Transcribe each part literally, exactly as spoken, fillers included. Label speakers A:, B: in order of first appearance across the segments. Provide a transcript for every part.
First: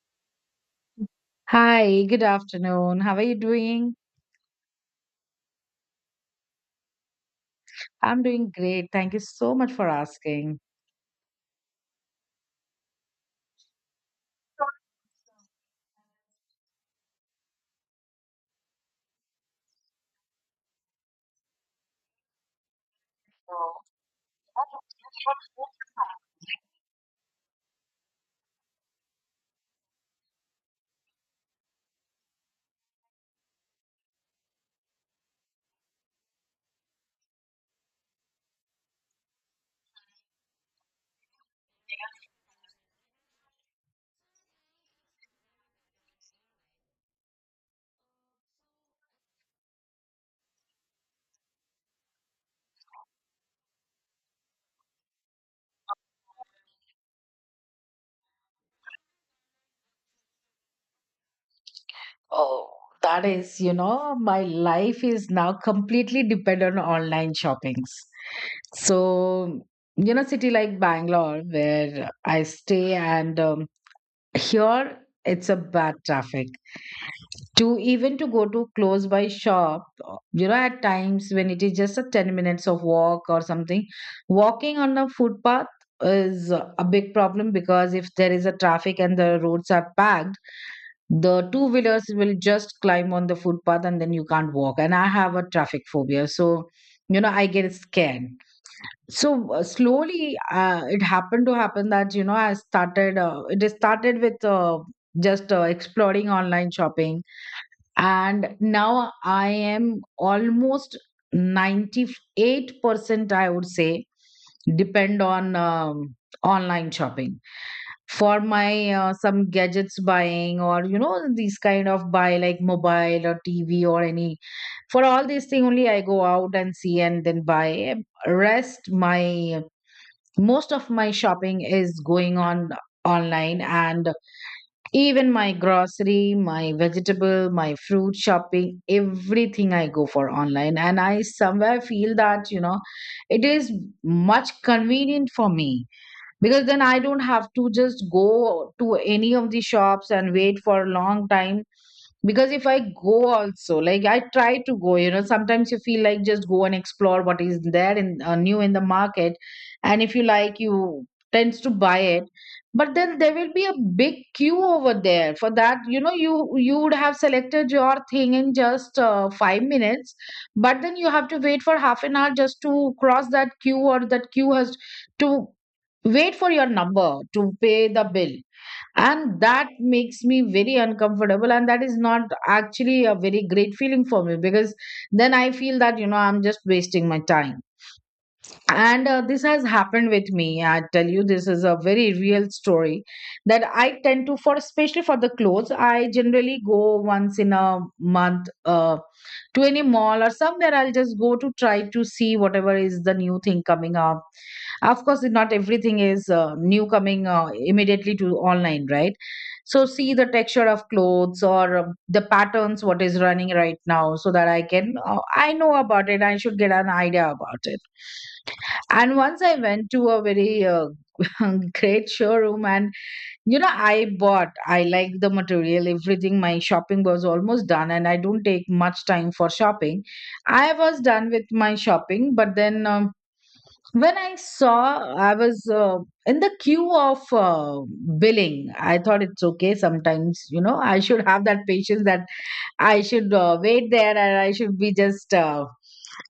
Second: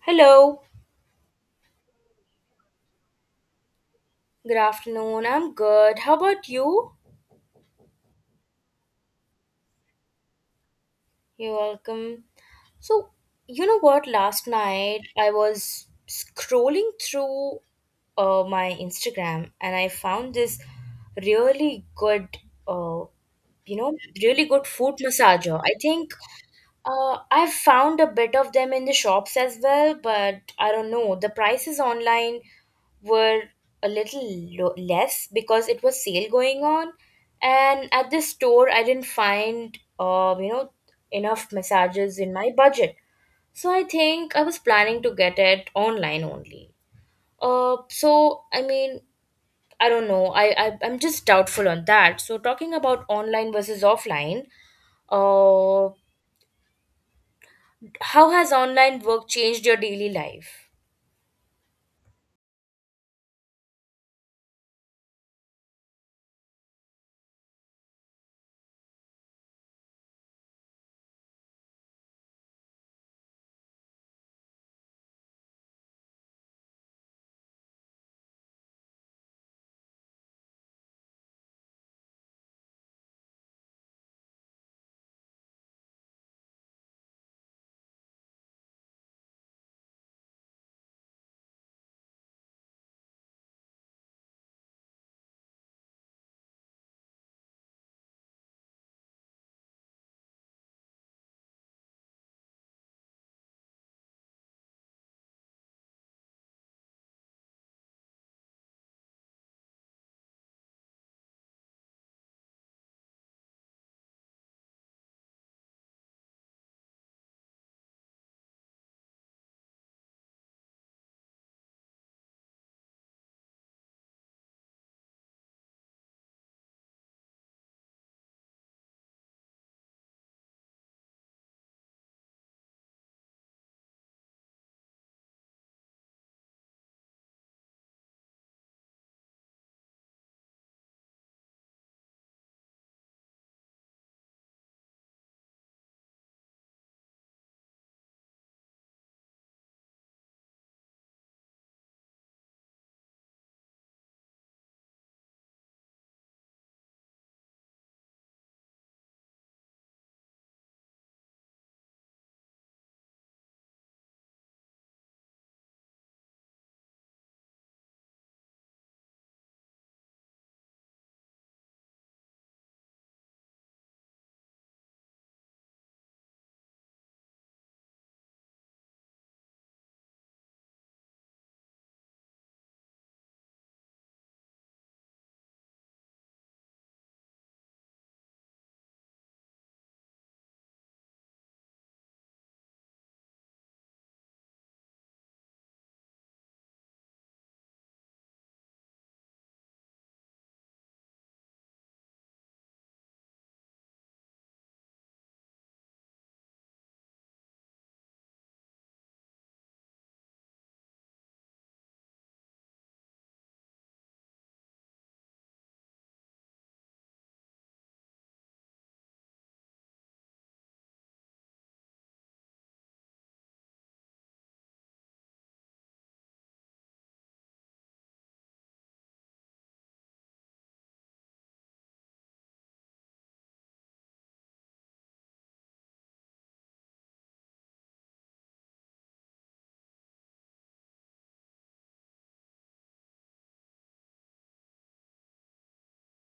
A: Hello,
B: Hi, good afternoon. How are you doing?
A: good afternoon. I'm good. How about you?
B: I'm doing great. Thank you so much for asking.
A: You're welcome. So, you know what? Last night I was scrolling through uh, my Instagram and I found this really good, uh, you know, really good foot massager. I think. Uh, I've found a bit of them in the shops as well, but I don't know. The prices online were a little lo- less because it was sale going on, and at the store I didn't find uh, you know enough massages in my budget. So I think I was planning to get it online only. Uh, so I mean, I don't know. I, I I'm just doubtful on that. So talking about online versus offline, uh, how has online work changed your daily life?
B: Oh, that is, you know, my life is now completely dependent on online shoppings. So, you know, city like Bangalore where I stay and um, here, it's a bad traffic. To even to go to close by shop, you know, at times when it is just a ten minutes of walk or something, walking on a footpath is a big problem because if there is a traffic and the roads are packed, the two wheelers will just climb on the footpath, and then you can't walk. And I have a traffic phobia. So, you know, I get scared. So uh, slowly, uh, it happened to happen that you know i started uh, it is started with uh, just uh, exploring online shopping. And now I am almost ninety-eight percent, I would say, depend on um, online shopping. For my uh, some gadgets buying, or you know, these kind of buy, like mobile or TV or any, for all these thing only I go out and see and then buy. Rest my, most of my shopping is going on online. And even my grocery, my vegetable, my fruit shopping, everything I go for online, and I somewhere feel that you know, it is much convenient for me, because then I don't have to just go to any of the shops and wait for a long time. Because if I go also, like I try to go, you know, sometimes you feel like just go and explore what is there in uh, new in the market, and if you like, you tends to buy it. But then there will be a big queue over there for that, you know. you you would have selected your thing in just uh, five minutes, but then you have to wait for half an hour just to cross that queue, or that queue has to wait for your number to pay the bill. And that makes me very uncomfortable, and that is not actually a very great feeling for me, because then I feel that you know, I'm just wasting my time. And uh, this has happened with me, I tell you. This is a very real story that I tend to, for especially for the clothes, I generally go once in a month uh, to any mall or somewhere. I'll just go to try to see whatever is the new thing coming up. Of course, not everything is uh, new coming uh, immediately to online, right? So see the texture of clothes, or uh, the patterns what is running right now, so that I can uh, I know about it. I should get an idea about it. And once I went to a very uh, great showroom, and you know, I bought, I like the material, everything. My shopping was almost done, and I don't take much time for shopping. I was done with my shopping, but then um, when I saw, I was uh, in the queue of uh, billing. I thought it's okay sometimes, you know, I should have that patience that I should uh, wait there, and I should be just uh,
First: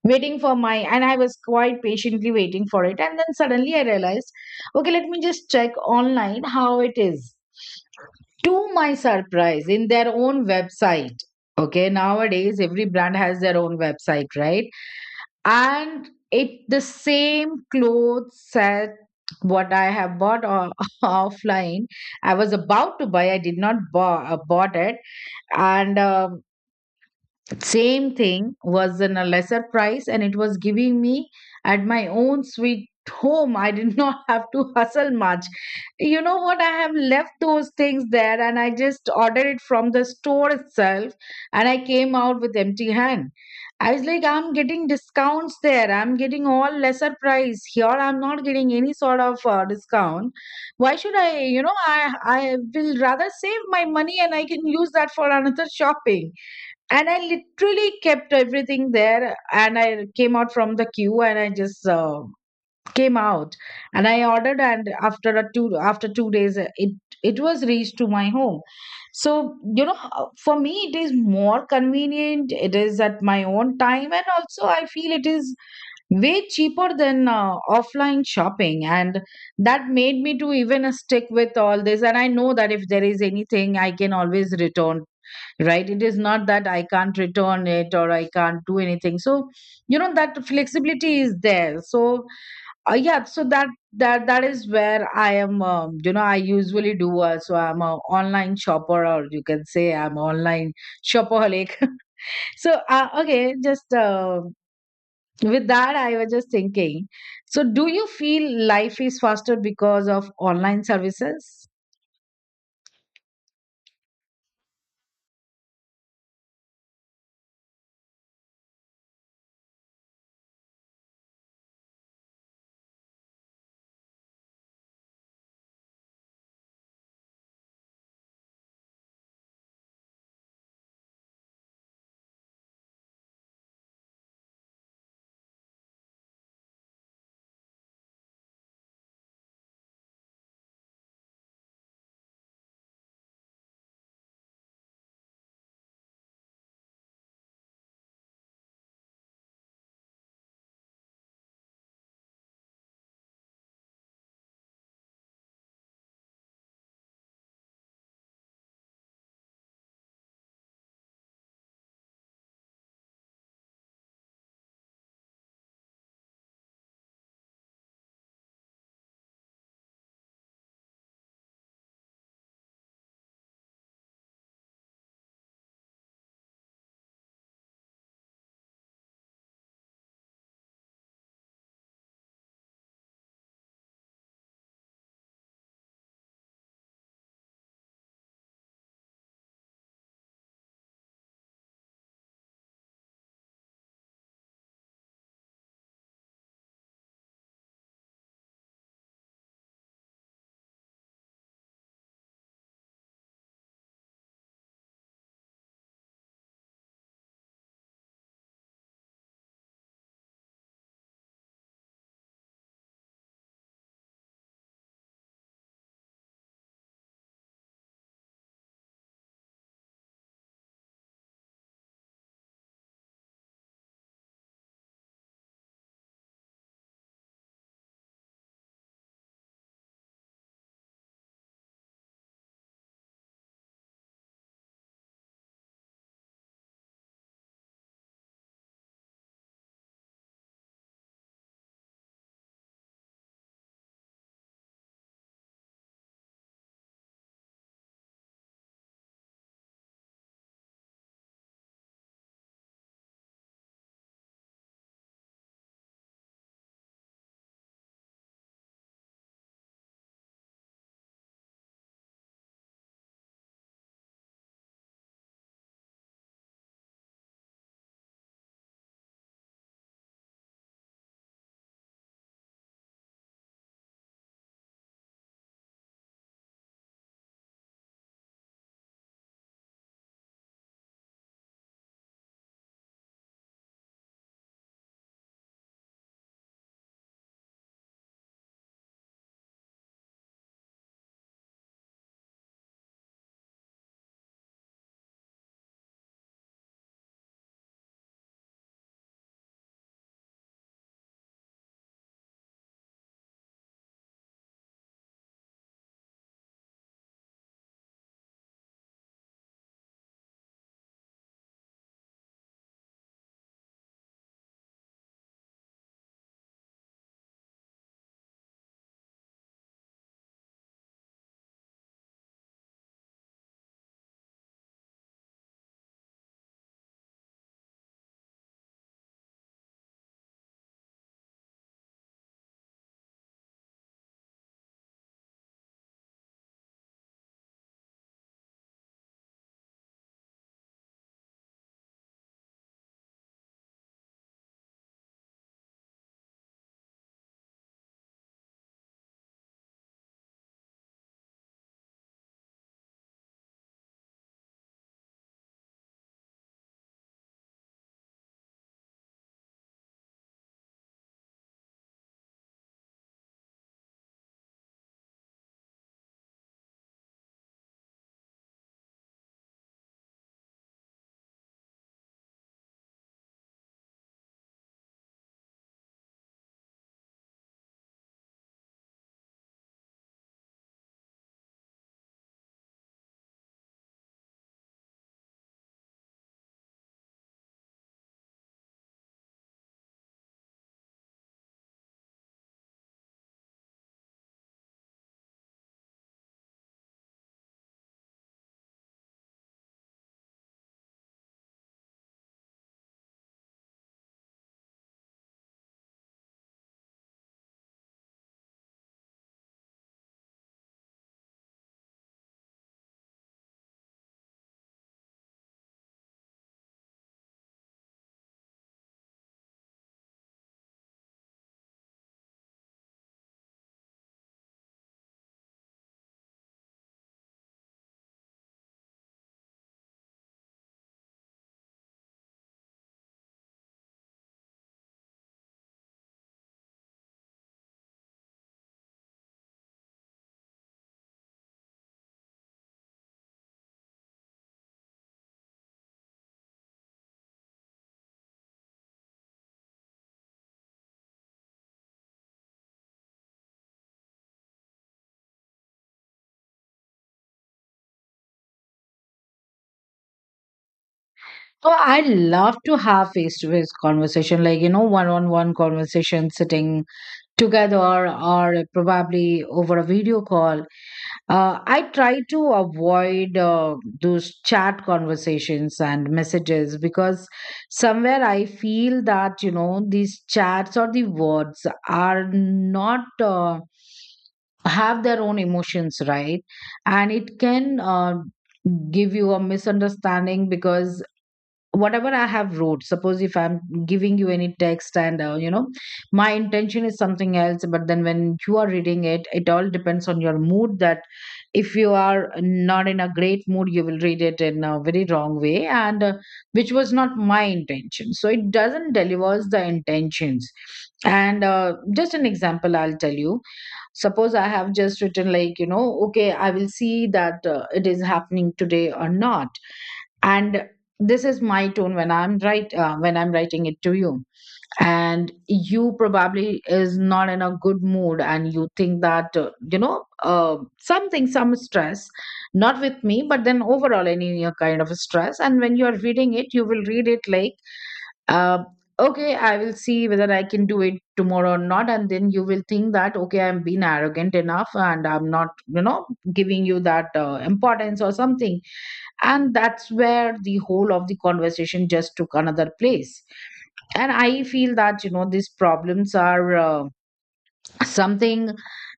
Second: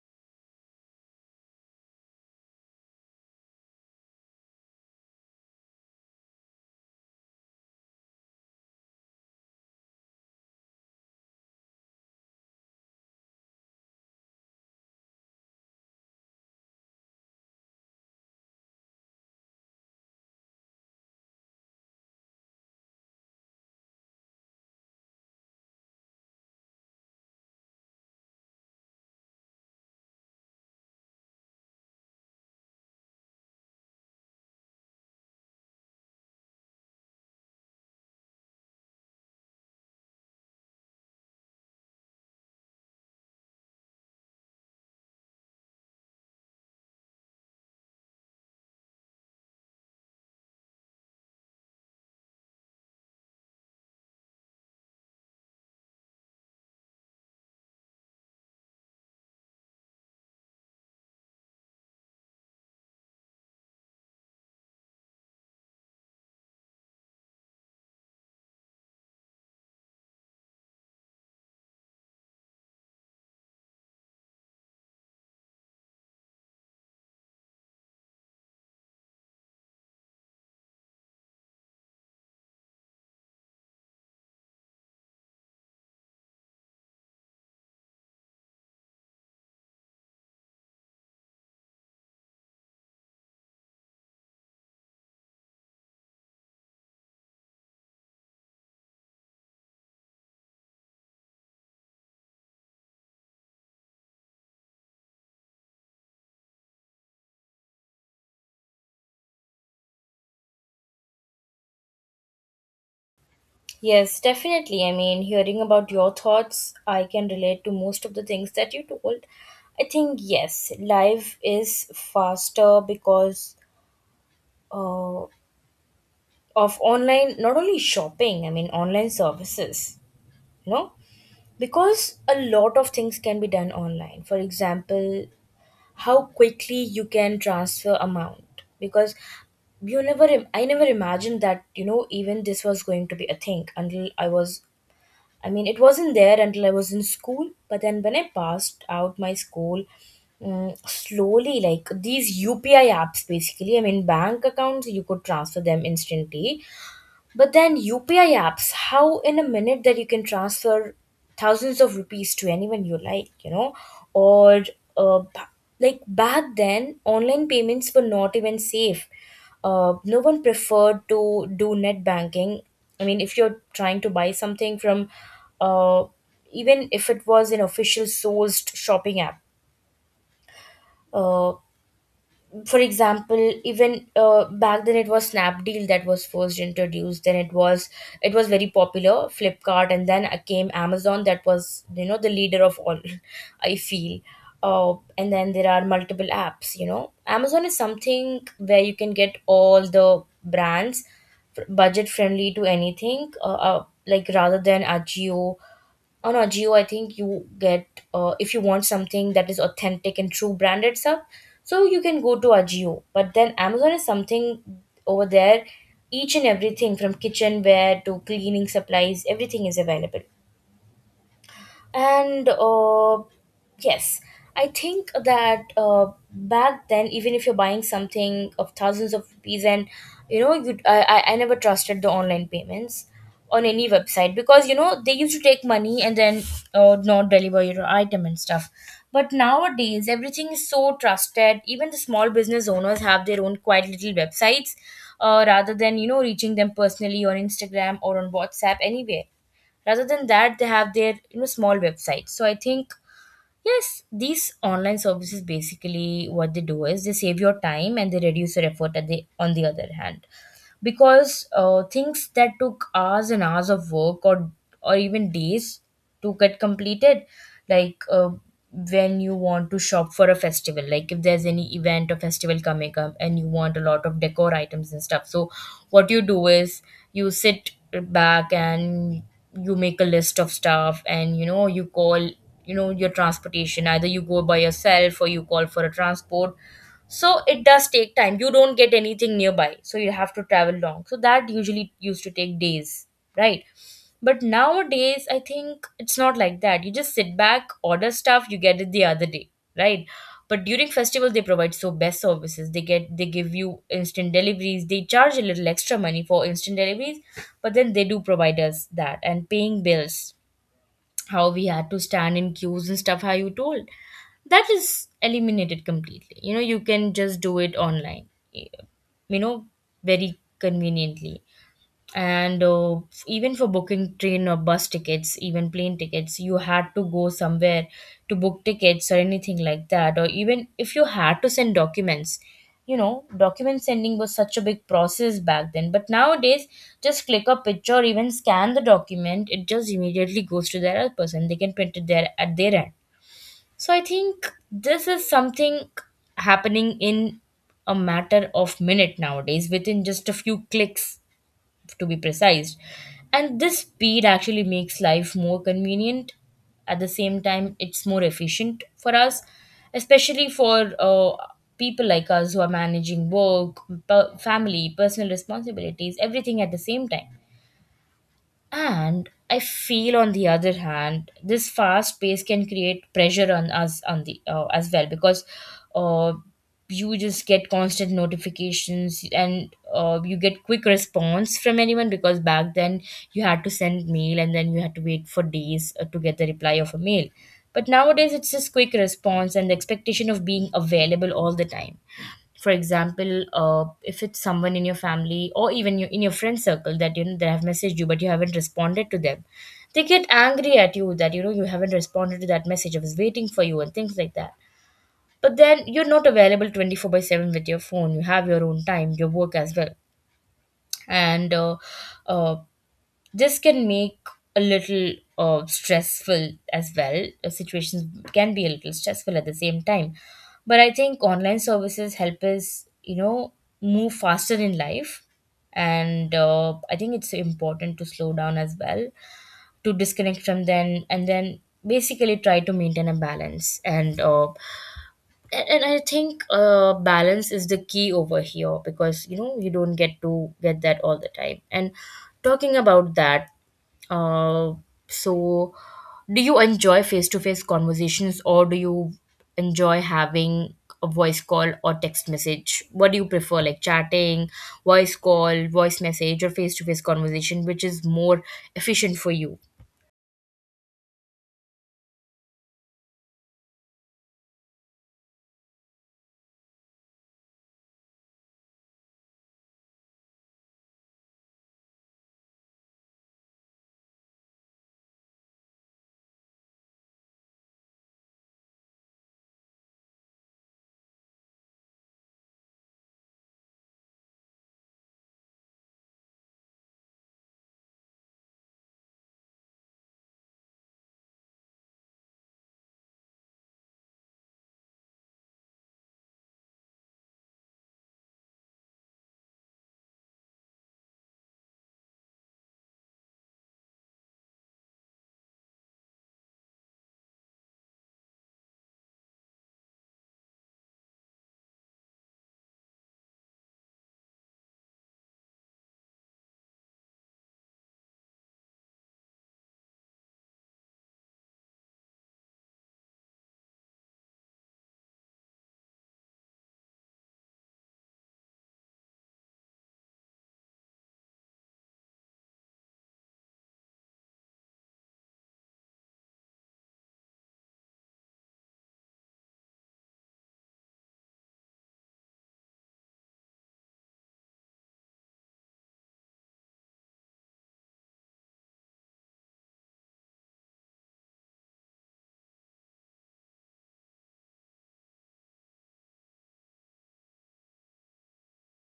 B: waiting for my. And I was quite patiently waiting for it. And then suddenly I realized, okay, let me just check online how it is. To my surprise, in their own website. Okay, nowadays every brand has their own website, right? And it the same clothes set what I have bought uh, offline. I was about to buy. I did not buy, uh, bought it, and um, same thing was in a lesser price, and it was giving me at my own sweet home. I did not have to hustle much. You know what, I have left those things there, and I just ordered it from the store itself, and I came out with empty hand. I was like, I'm getting discounts there, I'm getting all lesser price. Here I'm not getting any sort of uh, discount. Why should I, you know, i i will rather save my money, and I can use that for another shopping. And I literally kept everything there. And I came out from the queue, and I just uh, came out, and I ordered. And after a two, after two days, uh, it, it was reached to my home. So you know, uh, for me, it is more convenient. It is at my own time, and also I feel it is way cheaper than uh, offline shopping. And that made me to even uh, stick with all this. And I know that if there is anything, I can always return, right? It is not that I can't return it or I can't do anything. So you know, that flexibility is there. So uh, yeah, so that, that that is where I am, um, you know, I usually do. Uh, so I'm a online shopper, or you can say I'm online shopaholic. So uh, okay, just uh, with that, I was just thinking, so do you feel life is faster because of online services?
A: Yes, definitely. I mean, hearing about your thoughts, I can relate to most of the things that you told. I think, yes, life is faster because uh, of online, not only shopping. I mean, online services, you know, because a lot of things can be done online. For example, how quickly you can transfer amount, because you never im- I never imagined that you know even this was going to be a thing until i was i mean it wasn't there until I was in school. But then when I passed out my school, mm, slowly, like these UPI apps, basically I mean bank accounts, you could transfer them instantly. But then U P I apps, how in a minute that you can transfer thousands of rupees to anyone you like, you know? Or uh, b- like back then, online payments were not even safe. Uh, no one preferred to do net banking. I mean, if you're trying to buy something from, uh, even if it was an official sourced shopping app, uh, for example, even uh, back then it was Snapdeal that was first introduced. Then it was it was very popular, Flipkart. And then came Amazon that was, you know the leader of all, I feel. Uh, and then there are multiple apps. you know Amazon is something where you can get all the brands, budget friendly to anything, uh, uh, like, rather than Ajio. On Ajio, I think you get, uh, if you want something that is authentic and true branded stuff, so you can go to Ajio. But then Amazon is something, over there each and everything from kitchenware to cleaning supplies, everything is available. And uh, yes, I think that uh, back then, even if you're buying something of thousands of rupees, and you know you I, I I never trusted the online payments on any website, because you know they used to take money and then uh, not deliver your item and stuff. But nowadays, everything is so trusted, even the small business owners have their own quiet little websites, uh, rather than you know reaching them personally on Instagram or on WhatsApp anywhere. Rather than that, they have their, you know small websites. So I think, yes, these online services, basically what they do is they save your time and they reduce your effort at the, on the other hand. Because uh, things that took hours and hours of work, or or even days to get completed, like uh, when you want to shop for a festival, like if there's any event or festival coming up, and you want a lot of decor items and stuff. So what you do is you sit back, and you make a list of stuff, and you know you call, you know your transportation. Either you go by yourself or you call for a transport. So it does take time. You don't get anything nearby, so you have to travel long. So that usually used to take days, right? But nowadays, I think it's not like that. You just sit back, order stuff, you get it the other day, right? But during festivals, they provide so best services. They get they give you instant deliveries. They charge a little extra money for instant deliveries, but then they do provide us that. And paying bills, how we had to stand in queues and stuff, how you told, that is eliminated completely. You know, you can just do it online, you know very conveniently. And uh, f- even for booking train or bus tickets, even plane tickets, you had to go somewhere to book tickets or anything like that, or even if you had to send documents. You know document sending was such a big process back then. But nowadays, just click a picture or even scan the document, it just immediately goes to the other person, they can print it there at their end. So I think this is something happening in a matter of minute nowadays, within just a few clicks, to be precise. And this speed actually makes life more convenient. At the same time, it's more efficient for us, especially for uh, people like us who are managing work, per- family, personal responsibilities, everything at the same time. And I feel, on the other hand, this fast pace can create pressure on us on the uh, as well, because uh, you just get constant notifications, and uh, you get quick response from anyone. Because back then you had to send mail, and then you had to wait for days uh, to get the reply of a mail. But nowadays it's just quick response and the expectation of being available all the time. For example, uh, if it's someone in your family or even you, in your friend circle, that you know they have messaged you but you haven't responded to them, they get angry at you that, you know you haven't responded to that message. I was waiting for you, and things like that. But then you're not available twenty four by seven with your phone. You have your own time, your work as well. And uh, uh, this can make a little uh, stressful as well. Uh, situations can be a little stressful at the same time. But I think online services help us, you know move faster in life. And uh, I think it's important to slow down as well, to disconnect from them, and then basically try to maintain a balance. And uh, and, and I think uh, balance is the key over here. Because you know you don't get to get that all the time. And talking about that, uh, so, do you enjoy face to face conversations, or do you enjoy having a voice call or text message? What do you prefer, like chatting, voice call, voice message, or face to face conversation? Which is more efficient for you?
B: Oh, I love to have face to face conversation, like you know, one on one conversation, sitting together, or probably over a video call. Uh, I try to avoid uh, those chat conversations and messages, because somewhere I feel that you know, these chats or the words are not. Uh, have their own emotions, right? And it can uh, give you a misunderstanding, because whatever I have wrote, suppose if I'm giving you any text and uh, you know, my intention is something else, but then when you are reading it, it all depends on your mood. That if you are not in a great mood, you will read it in a very wrong way, and uh, which was not my intention, so it doesn't delivers the intentions. And uh, just an example I'll tell you. Suppose I have just written like, you know, okay, I will see that uh, it is happening today or not. And this is my tone when I'm right, uh, when I'm writing it to you. And you probably is not in a good mood, and you think that uh, you know, uh, something, some stress, not with me, but then overall any uh, kind of stress. And when you are reading it, you will read it like, um, okay, I will see whether I can do it tomorrow or not. And then you will think that, okay, I'm being arrogant enough, and I'm not, you know, giving you that uh, importance or something. And that's where the whole of the conversation just took another place. And I feel that, you know, these problems are uh, something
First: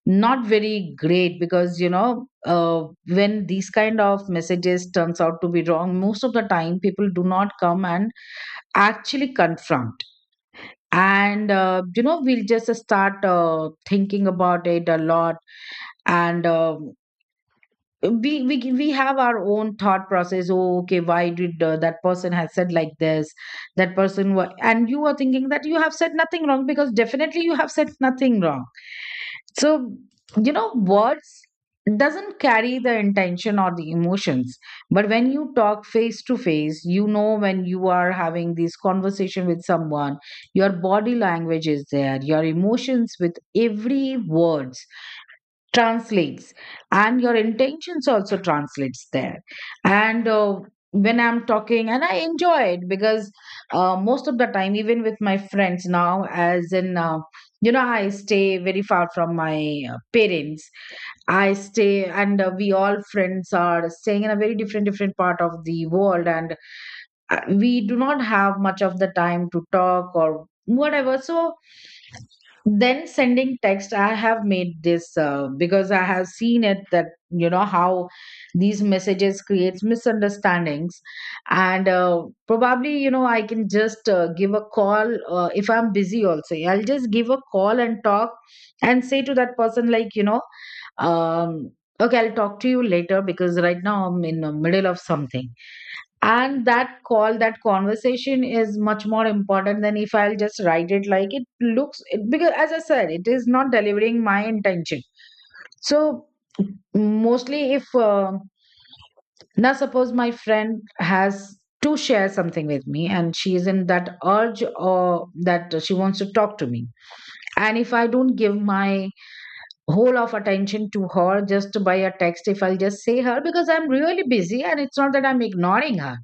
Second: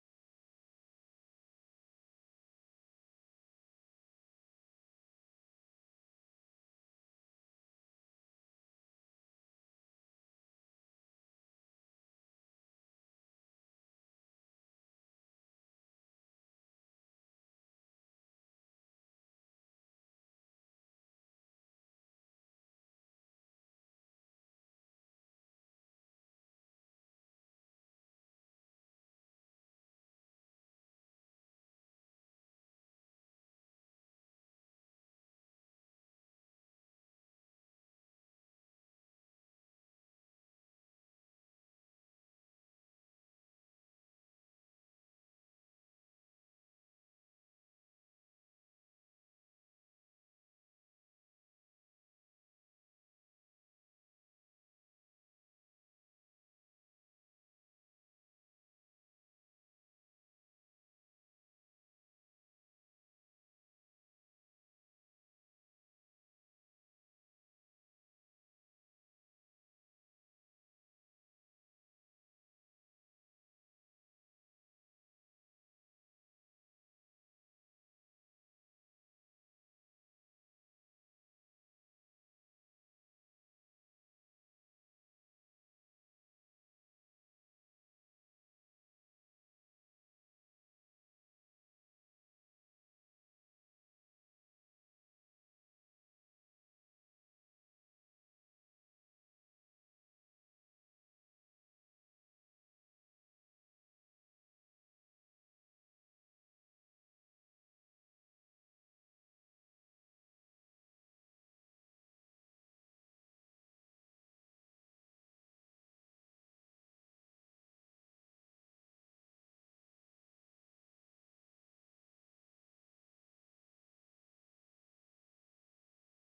B: not very great, because, you know, uh, when these kind of messages turns out to be wrong, most of the time people do not come and actually confront. And uh, you know, we'll just start uh, thinking about it a lot. And uh, we we can- we have our own thought process. Oh, okay, why did uh, that person has said like this? That person wa- and you are thinking that you have said nothing wrong, because definitely you have said nothing wrong. So you know, words doesn't carry the intention or the emotions. But when you talk face to face, you know, when you are having this conversation with someone, your body language is there, your emotions with every word translates, and your intentions also translates there. And uh, when I'm talking, and I enjoy it, because uh, most of the time, even with my friends now, as in uh, you know, I stay very far from my uh, parents, I stay, and uh, we all friends are staying in a very different different part of the world. And uh, we do not have much of the time to talk or whatever. So then sending text, I have made this uh, because I have seen it, that you know how these messages creates misunderstandings. And uh, probably you know, I can just uh, give a call. Uh, if I'm busy also, I'll just give a call and talk, and say to that person like, you know, um okay, I'll talk to you later because right now I'm in the middle of something. And that call, that conversation, is much more important than if I'll just write it like it looks it, because as I said, it is not delivering my intention. So mostly if uh, now suppose my friend has to share something with me, and she is in that urge, or that she wants to talk to me, and if I don't give my whole of attention to her just by a text, if I'll just say her because I'm really busy, and it's not that I'm ignoring her,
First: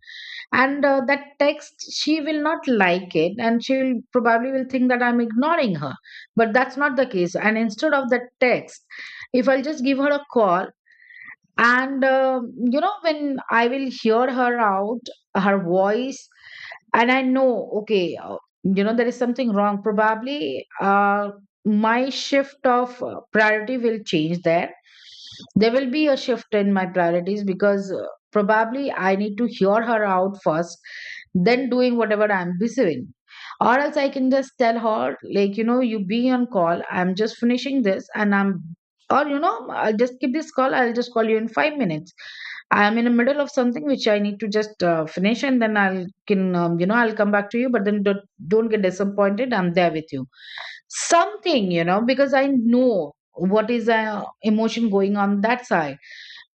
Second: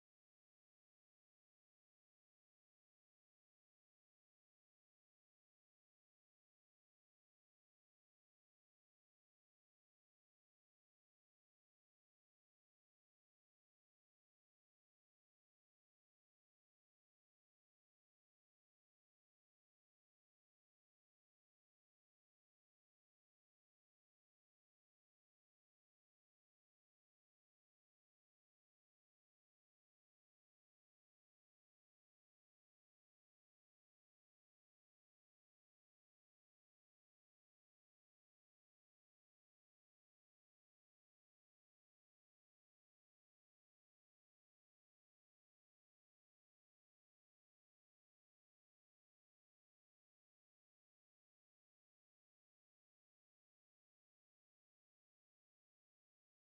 B: and uh, that text she will not like it, and she will probably will think that I'm ignoring her. But That's not the case, and instead of that text, if I'll just give her a call and um you know, when I will hear her out, her voice, and I know, okay, uh, you know, there is something wrong probably. uh, my shift of uh, priority will change there there will be a shift in my priorities because uh, probably I need to hear her out first, then doing whatever I'm busy with. Or else I can just tell her, like, you know, you be on call, I'm just finishing this, and I'm, or you know, I'll just keep this call, I'll just call you in five minutes. I'm in the middle of something which I need to just uh, finish, and then I'll can um, you know, I'll come back to you. But then don't, don't get disappointed, I'm there with you something, you know, because I know what is uh, emotion going on that side.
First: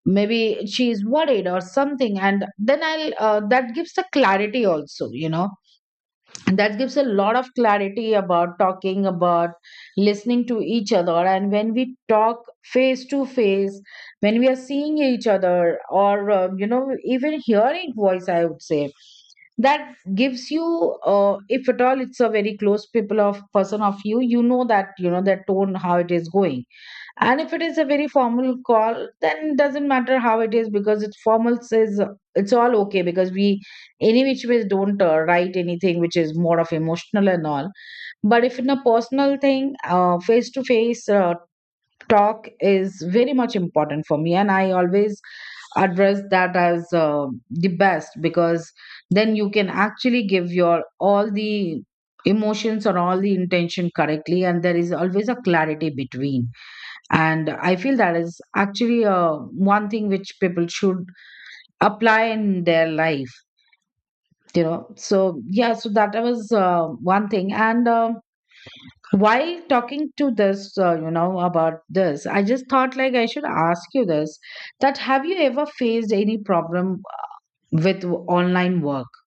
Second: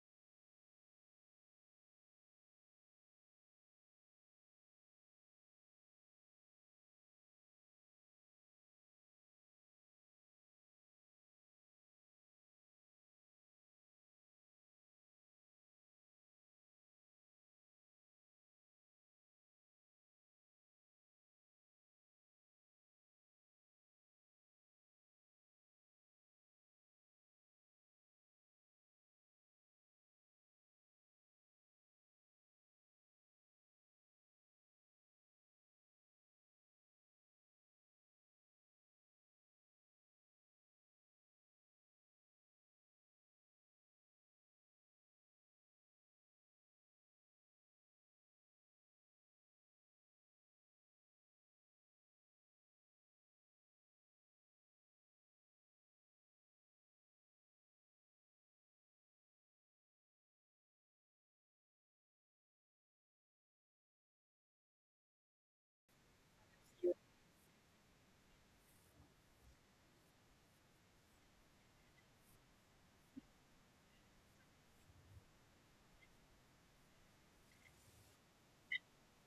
B: Maybe she is worried or something. And then I'll uh, that gives the clarity also, you know. And that gives a lot of clarity about talking, about listening to each other. And when we talk face to face, when we are seeing each other, or, um, you know, even hearing voice, I would say, that gives you, uh, if at all it's a very close people of person of you, you know that, you know, that tone, how it is going. And if it is a very formal call, then it doesn't matter how it is, because it's formal, says it's all okay, because we any which ways don't uh, write anything which is more of emotional and all. But if in a personal thing, face to face talk is very much important for me, and I always address that as uh, the best, because then you can actually give your all the emotions or all the intention correctly, and there is always a clarity between. And I feel that is actually uh, one thing which people should apply in their life, you know. So yeah, so that was uh, one thing. And um while talking to this uh, you know, about this, I just thought like I should ask you this, that have you ever faced any problem with online work?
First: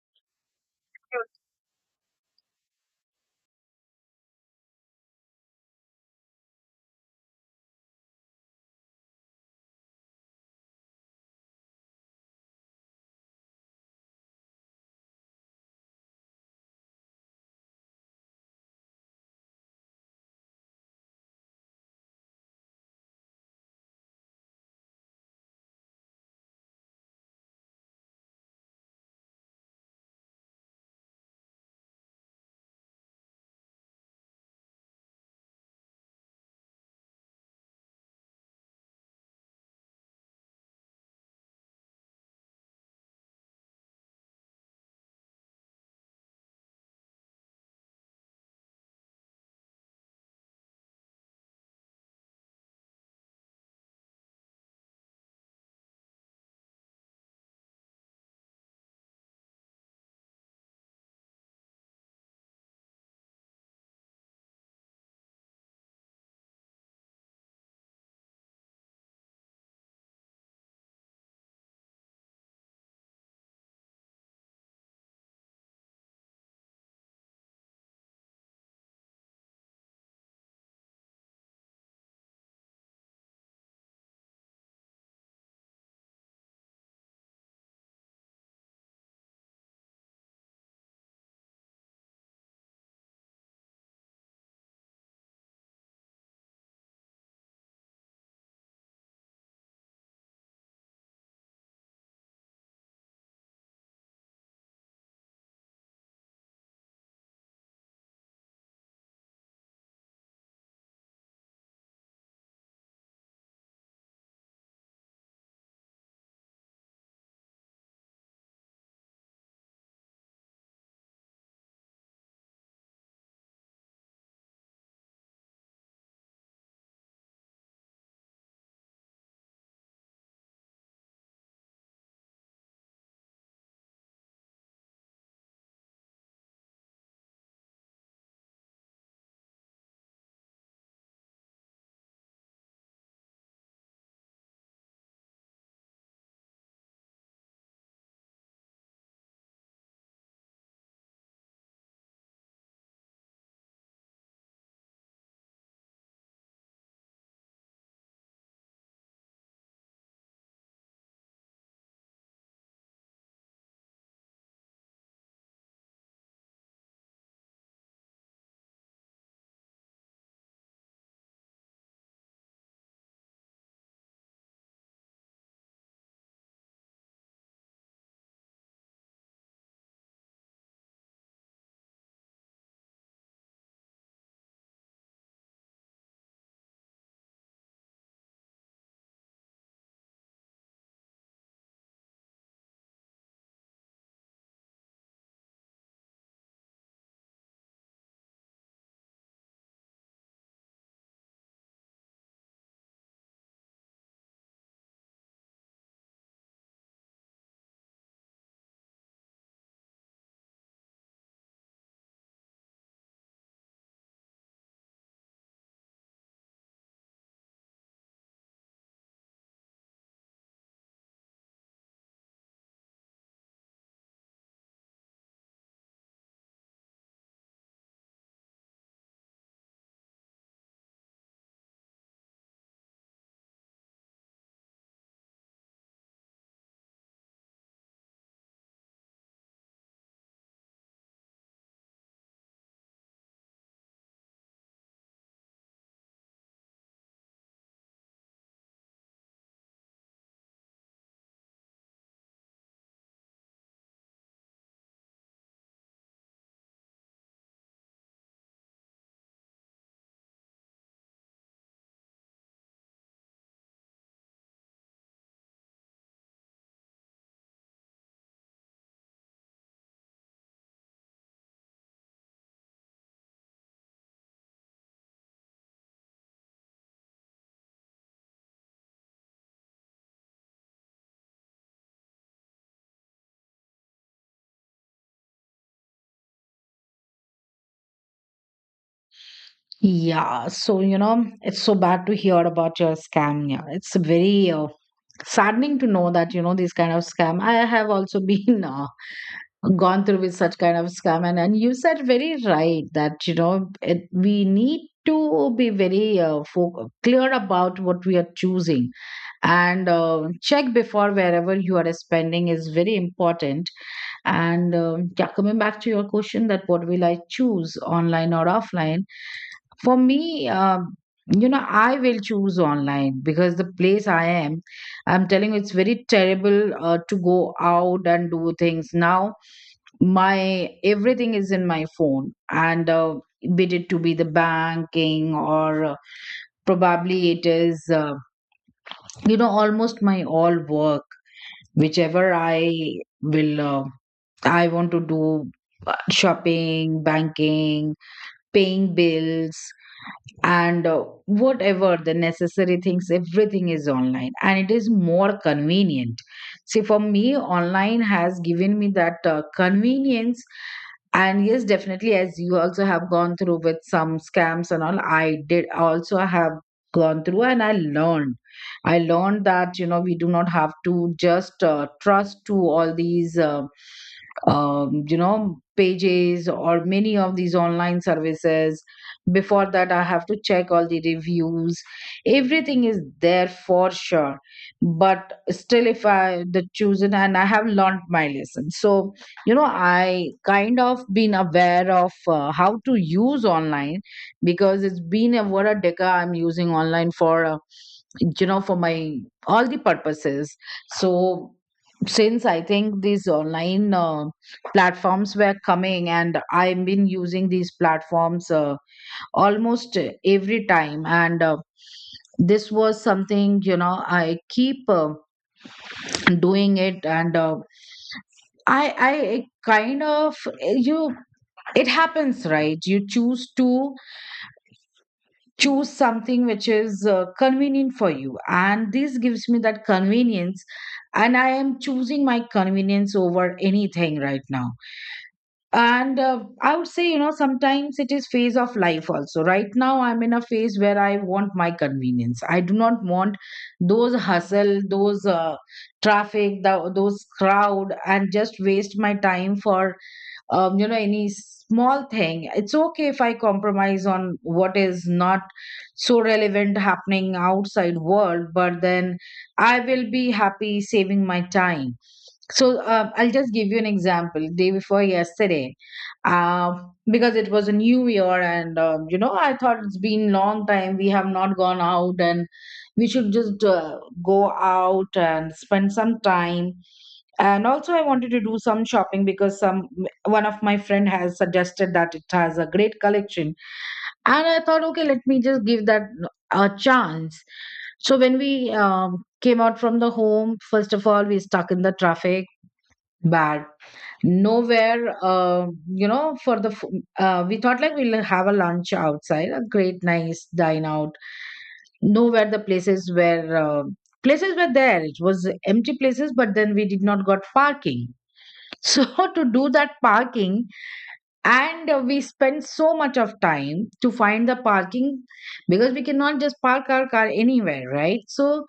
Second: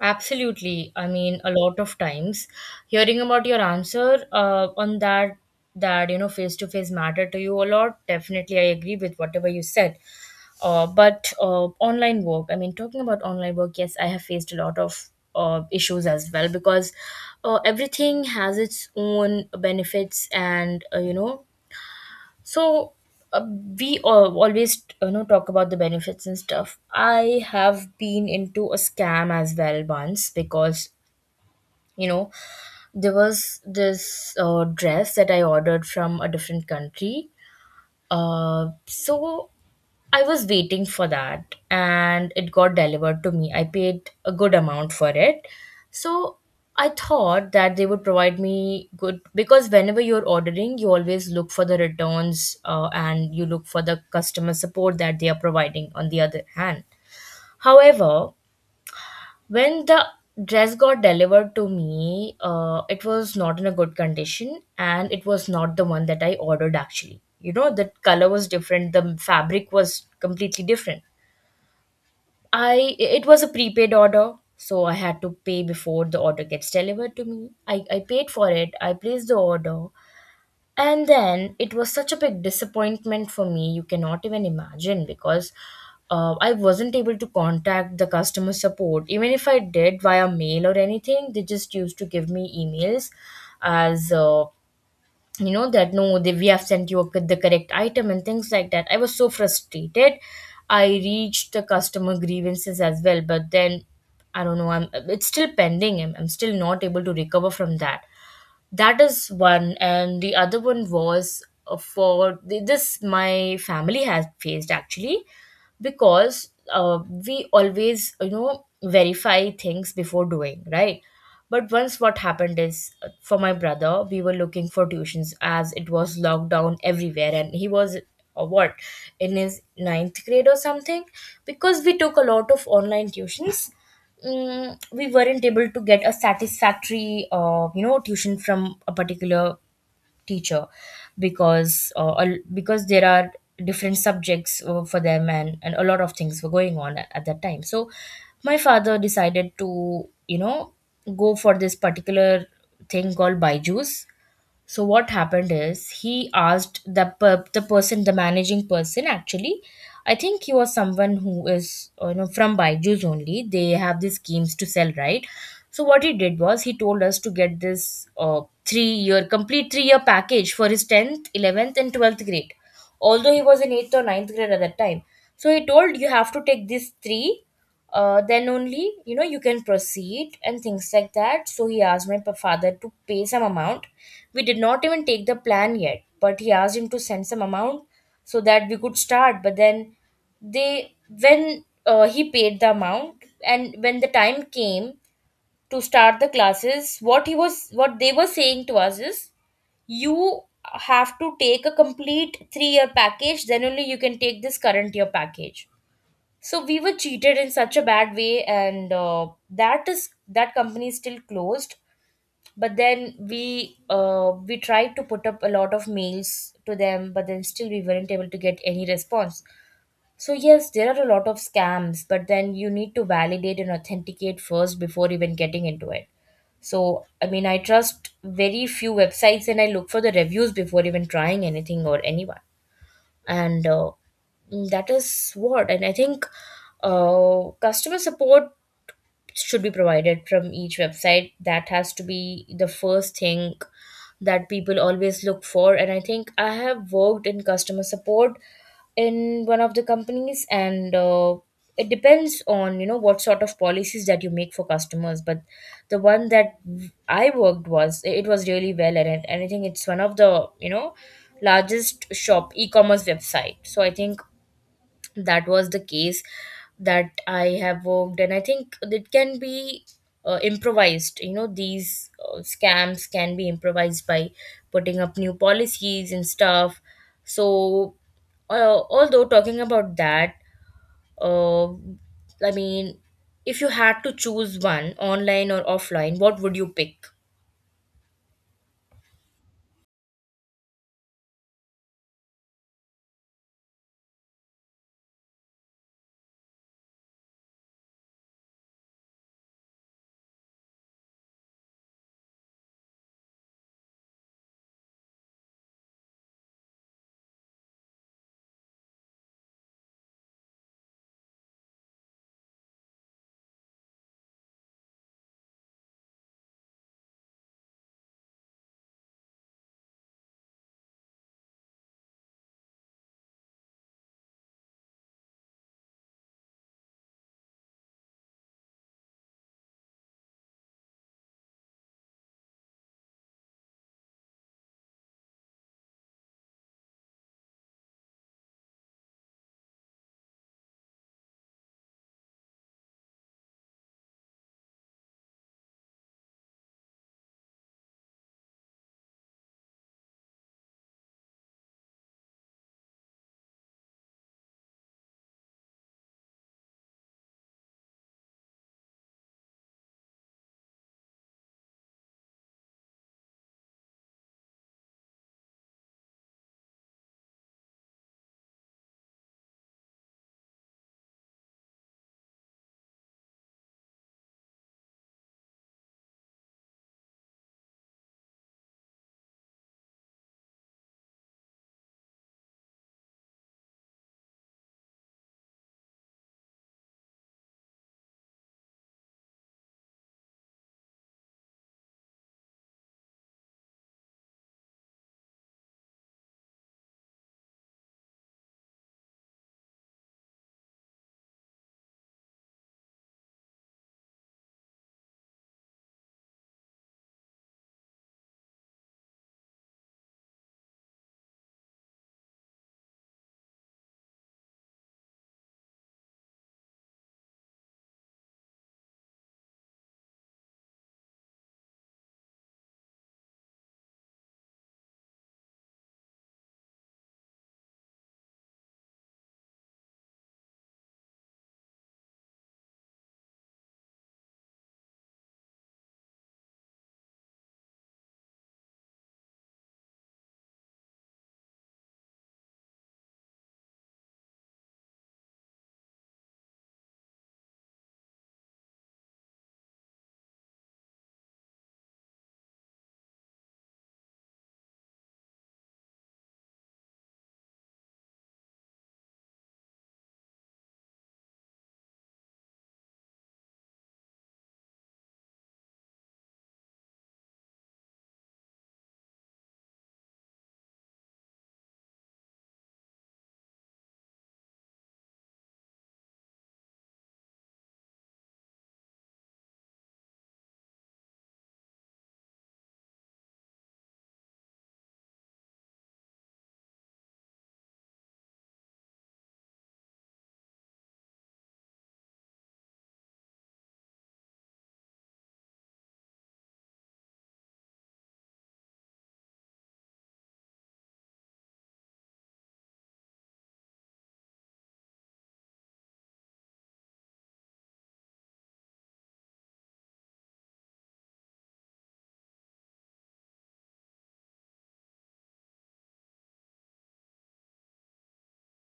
A: Absolutely. I mean, a lot of times, hearing about your answer uh, on that, that, you know, face to face matter to you a lot. Definitely, I agree with whatever you said. Uh, but uh, online work, I mean, talking about online work, yes, I have faced a lot of uh, issues as well. Because uh, everything has its own benefits and, uh, you know, so uh, we al- always you know talk about the benefits and stuff. I have been into a scam as well once. Because you know there was this uh, dress that I ordered from a different country. Uh, so I was waiting for that, and it got delivered to me. I paid a good amount for it. So I thought that they would provide me good, because whenever you're ordering, you always look for the returns uh, and you look for the customer support that they are providing on the other hand. However, when the dress got delivered to me, uh, it was not in a good condition, and it was not the one that I ordered actually. You know, the color was different, the fabric was completely different. I It was a prepaid order, so I had to pay before the order gets delivered to me. I, I paid for it, I placed the order, and then it was such a big disappointment for me. You cannot even imagine, because uh, I wasn't able to contact the customer support. Even if I did via mail or anything, they just used to give me emails as, uh, you know that no, they, we have sent you the correct item and things like that. I was so frustrated, I reached the customer grievances as well, but then I don't know. I'm It's still pending. I'm, I'm still not able to recover from that. That is one, and the other one was, uh, for this my family has faced actually. Because uh, we always you know verify things before doing, right? But once what happened is, uh, for my brother, we were looking for tuitions, as it was locked down everywhere, and he was, uh, what, in his ninth grade or something, because we took a lot of online tuitions. Mm, we weren't able to get a satisfactory, uh, you know, tuition from a particular teacher because uh, al- because there are different subjects uh, for them, and, and a lot of things were going on at, at that time. So my father decided to, you know, go for this particular thing called Baiju's. So what happened is he asked the per- the person, the managing person actually. I think he was someone who is, uh, you know from Byju's only. They have these schemes to sell, right? So what he did was he told us to get this uh, three year complete three year package for his tenth, eleventh, and twelfth grade. Although he was in eighth or ninth grade at that time, so he told you have to take these three uh, then only, you know, you can proceed and things like that. So he asked my pa- father to pay some amount. We did not even take the plan yet, but he asked him to send some amount so that we could start. But then they, when uh, he paid the amount and when the time came to start the classes, what he was what they were saying to us is you have to take a complete three year package, then only you can take this current year package. So we were cheated in such a bad way, and uh, that is, that company is still closed. But then we uh, we tried to put up a lot of mails to them, but then still we weren't able to get any response. So yes, there are a lot of scams, but then you need to validate and authenticate first before even getting into it. So I mean, I trust very few websites and I look for the reviews before even trying anything or anyone. And uh, that is what. And I think uh, customer support should be provided from each website. That has to be the first thing that people always look for. And I think I have worked in customer support in one of the companies, and uh, it depends on, you know, what sort of policies that you make for customers. But the one that I worked was, it was really well, and it- and I think it's one of the, you know, largest shop e-commerce website. So I think that was the case that I have worked. And I think it can be uh, improvised, you know. These uh, scams can be improvised by putting up new policies and stuff. So uh, although, talking about that, uh, I mean, if you had to choose one, online or offline, what would you pick?
B: Yeah, so you know, it's so bad to hear about your scam. Yeah, it's very uh, saddening to know that, you know, these kind of scam. I have also been uh, gone through with such kind of scam. And, and you said very right that, you know, it, we need to be very uh, fo- clear about what we are choosing. And uh, check before, wherever you are spending, is very important. And um yeah, coming back to your question, that what will I choose, online or offline? For me, um, you know, I will choose online because the place I am, I'm telling you, it's very terrible uh, to go out and do things now. My everything is in my phone, and uh, be it to be the banking, or uh, probably it is, uh, you know, almost my all work, whichever I will uh, I want to do, uh, shopping, banking, paying bills, and uh, whatever the necessary things, everything is online, and it is more convenient. See, for me, online has given me that uh, convenience. And yes, definitely, as you also have gone through with some scams and all, I did also have gone through, and I learned. I learned that, you know, we do not have to just uh, trust to all these, uh, um, you know, pages or many of these online services. Before that, I have to check all the reviews. Everything is there for sure. But still, if I the chosen, and I have learned my lesson. So, you know, I kind of been aware of uh, how to use online, because it's been over a decade I'm using online for uh, you know, for my all the purposes. So since, I think, these online uh, platforms were coming, and I've been using these platforms uh, almost every time. And uh, this was something, you know, I keep uh, doing it. And uh, I, I kind of, eh, you, it happens, right? You choose to choose something which is uh, convenient for you, and this gives me that convenience. And I am choosing my convenience over anything right now. And uh, I would say, you know, sometimes it is phase of life also. Right now I'm in a phase where I want my convenience. I do not want those hustle, those uh, traffic, the, those crowd, and just waste my time for um, you know, any small thing. It's okay if I compromise on what is not so relevant happening outside world, but then I will be happy saving my time. So uh, I'll just give you an example. Day before yesterday, um, because it was a new year, and um, you know, I thought it's been long time we have not gone out, and we should just uh, go out and spend some time. And also I wanted to do some shopping, because some, one of my friend has suggested that it has a great collection, and I thought, okay, let me just give that a chance. So when we um, came out from the home, first of all, we stuck in the traffic, bad. Nowhere uh, you know, for the f- uh, we thought like we'll have a lunch outside, a great, nice dine out. Nowhere, the places were uh, places were there, it was empty places, but then we did not got parking. So to do that parking, and uh, we spend so much of time to find the parking, because we cannot just park our car anywhere, right? So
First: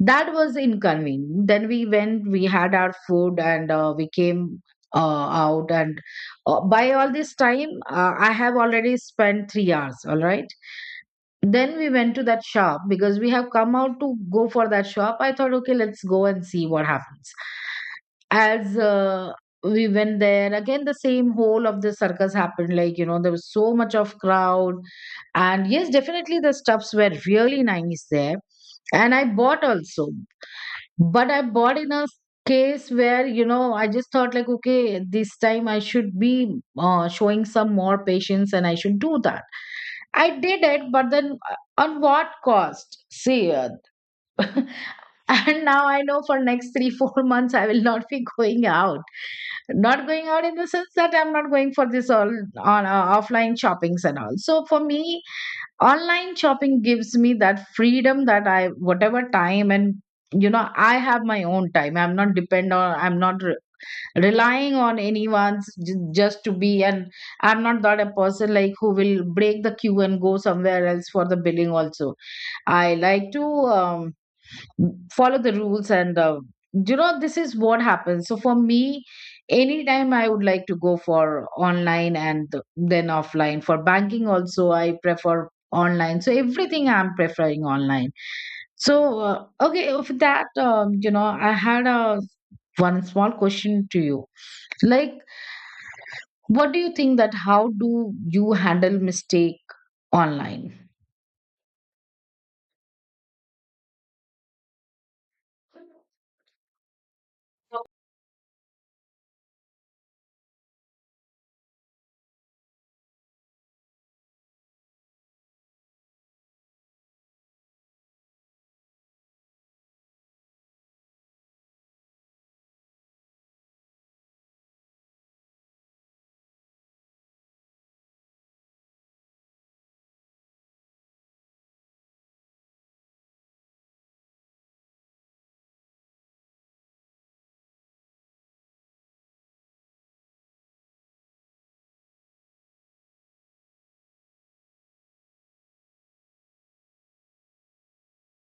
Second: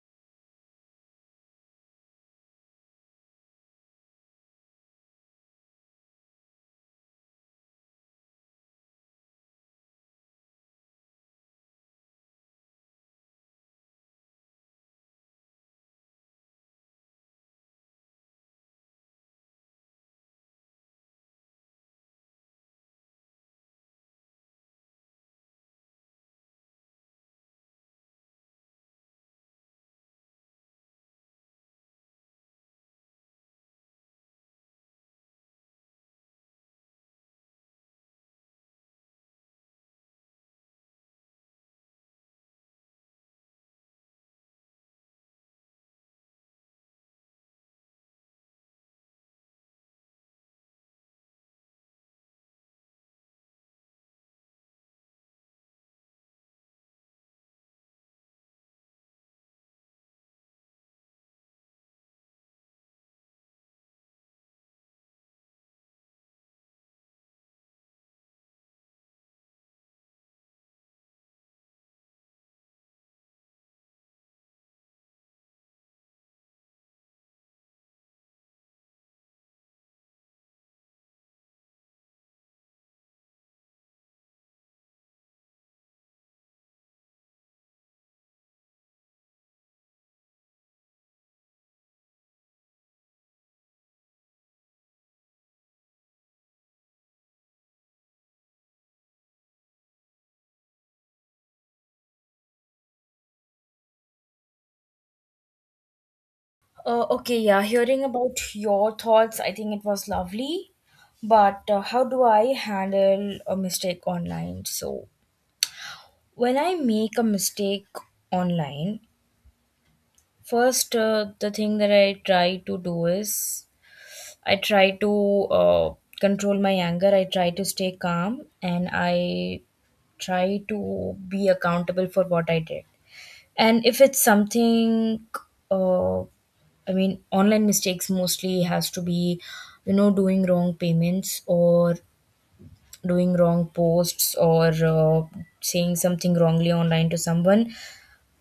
B: that was inconvenient. Then we went, we had our food, and uh, we came uh, out. And uh, by all this time, uh, I have already spent three hours. All right. Then we went to that shop, because we have come out to go for that shop. I thought, okay, let's go and see what happens. As uh, we went there, again the same whole of the circus happened, like, you know, there was so much of crowd. And yes, definitely the stuffs were really nice there, and I bought also. But I bought in a case where, you know, I just thought like, okay, this time I should be uh, showing some more patience, and I should do that. I did it, but then uh, on what cost, see, uh, and now I know for next three four months I will not be going out. Not going out in the sense that I'm not going for this all on uh, offline shoppings and all. So for me, online shopping gives me that freedom that I, whatever time, and you know, I have my own time, I'm not depend on, I'm not re- relying on anyone's j- just to be. And I'm not that a person like who will break the queue and go somewhere else for the billing also. I like to um, follow the rules and uh, you know, this is what happens. So for me, anytime I would like to go for online, and then offline, for banking also I prefer online. So everything I'm preferring online. So uh, okay, of that, um, you know, I had a one small question to you, like, what do you think that how do you handle mistake online?
A: Uh, okay, yeah, hearing about your thoughts, I think it was lovely. But uh, how do I handle a mistake online? So, when I make a mistake online, first, uh, the thing that I try to do is I try to uh, control my anger, I try to stay calm, and I try to be accountable for what I did. And if it's something uh, I mean, online mistakes mostly has to be, you know, doing wrong payments or doing wrong posts, or uh, saying something wrongly online to someone.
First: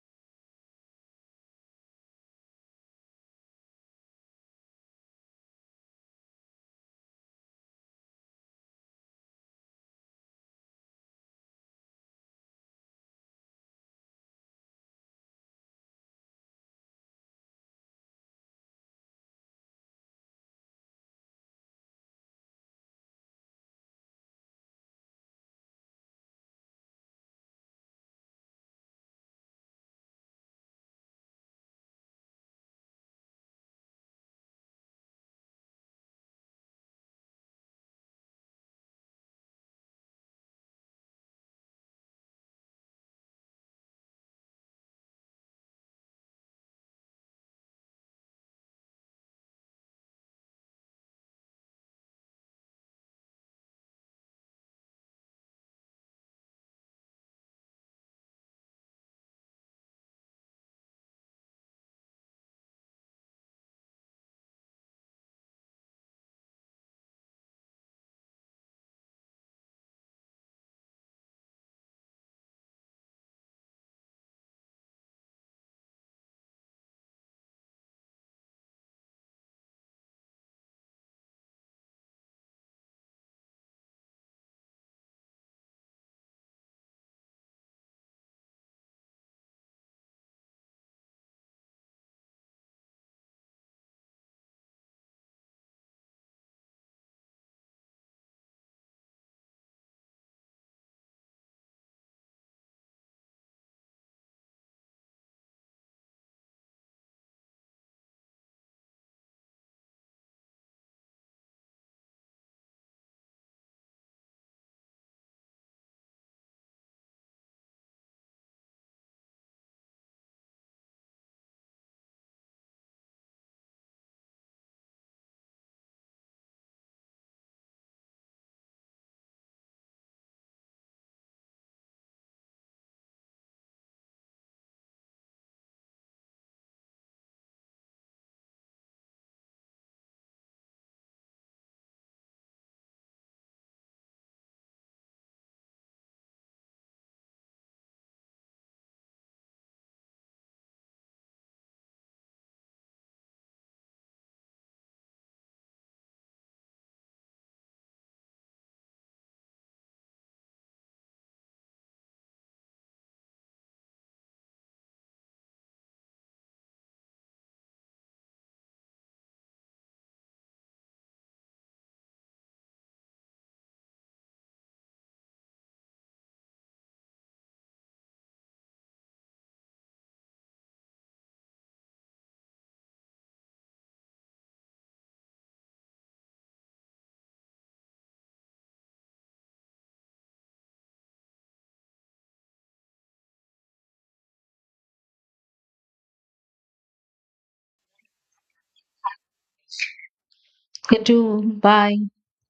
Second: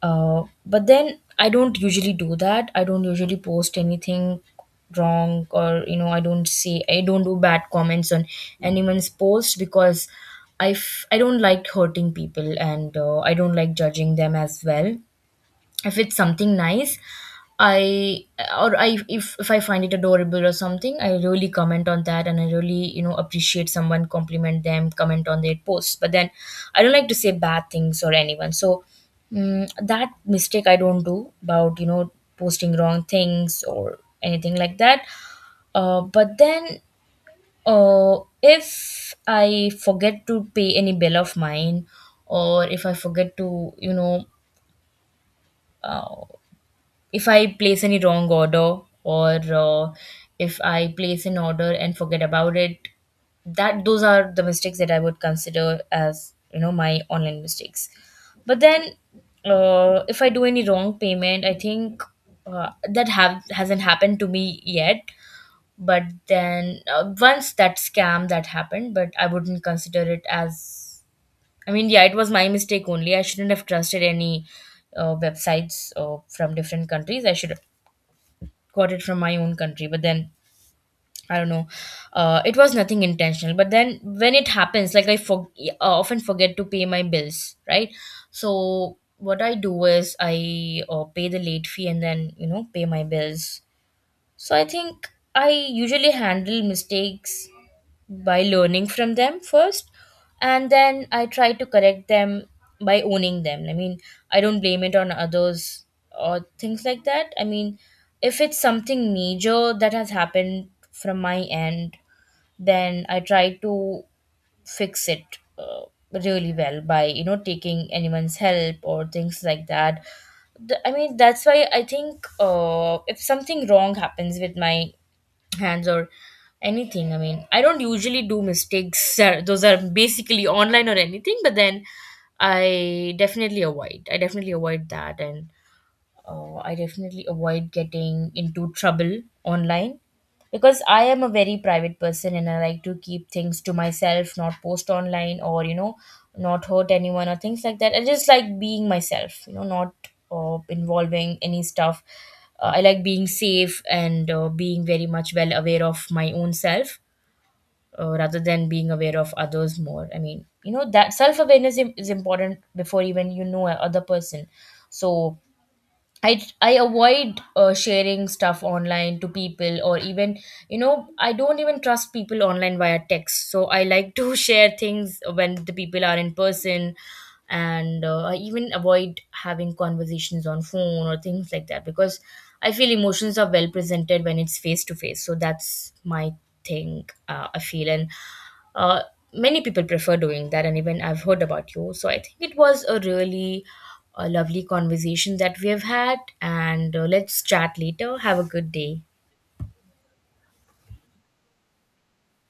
A: uh, But then I don't usually do that. I don't usually post anything wrong, or you know, I don't say, I don't do bad comments on anyone's post, because I f- I don't like hurting people, and uh, I don't like judging them as well. If it's something nice, I, or I if if I find it adorable or something, I really comment on that, and I really, you know, appreciate someone, compliment them, comment on their posts. But then I don't like to say bad things or anyone. So mm, that mistake I don't do, about, you know, posting wrong things or anything like that. Uh, but then uh, if I forget to pay any bill of mine, or if I forget to, you know, if I place any wrong order, or uh, if I place an order and forget about it, that, those are the mistakes that I would consider as, you know, my online mistakes. But then, uh, if I do any wrong payment, I think uh, that have hasn't happened to me yet. But then uh, once, that scam that happened, but I wouldn't consider it as. I mean, yeah, it was my mistake only. I shouldn't have trusted any uh, websites uh, from different countries. I should got it from my own country, but then I don't know. Uh, it was nothing intentional, but then when it happens, like i for- uh, often forget to pay my bills, right? So what I do is I uh, pay the late fee, and then, you know, pay my bills. So I think I usually handle mistakes by learning from them first, and then I try to correct them by owning them. I mean, I don't blame it on others or things like that. I mean, if it's something major that has happened from my end, then I try to fix it uh, really well by, you know, taking anyone's help or things like that. Th- I mean, that's why I think uh, if something wrong happens with my hands or anything. I mean, I don't usually do mistakes. uh, Those are basically online or anything, but then I definitely avoid. I definitely avoid that. And oh, I definitely avoid getting into trouble online, because I am a very private person, and I like to keep things to myself, not post online, or you know, not hurt anyone or things like that. I just like being myself, you know, not uh, involving any stuff. Uh, I like being safe and uh, being very much well aware of my own self, uh, rather than being aware of others more. I mean, you know, that self awareness is important before even, you know, a other person. So I I avoid uh, sharing stuff online to people, or even, you know, I don't even trust people online via text. So I like to share things when the people are in person, and uh, I even avoid having conversations on phone or things like that, because I feel emotions are well presented when it's face to face. So that's my thing. Uh, I feel, and uh, many people prefer doing that. And even I've heard about you. So I think it was a really uh, lovely conversation that we have had. And uh, let's chat later. Have a good day.
B: You too. Bye.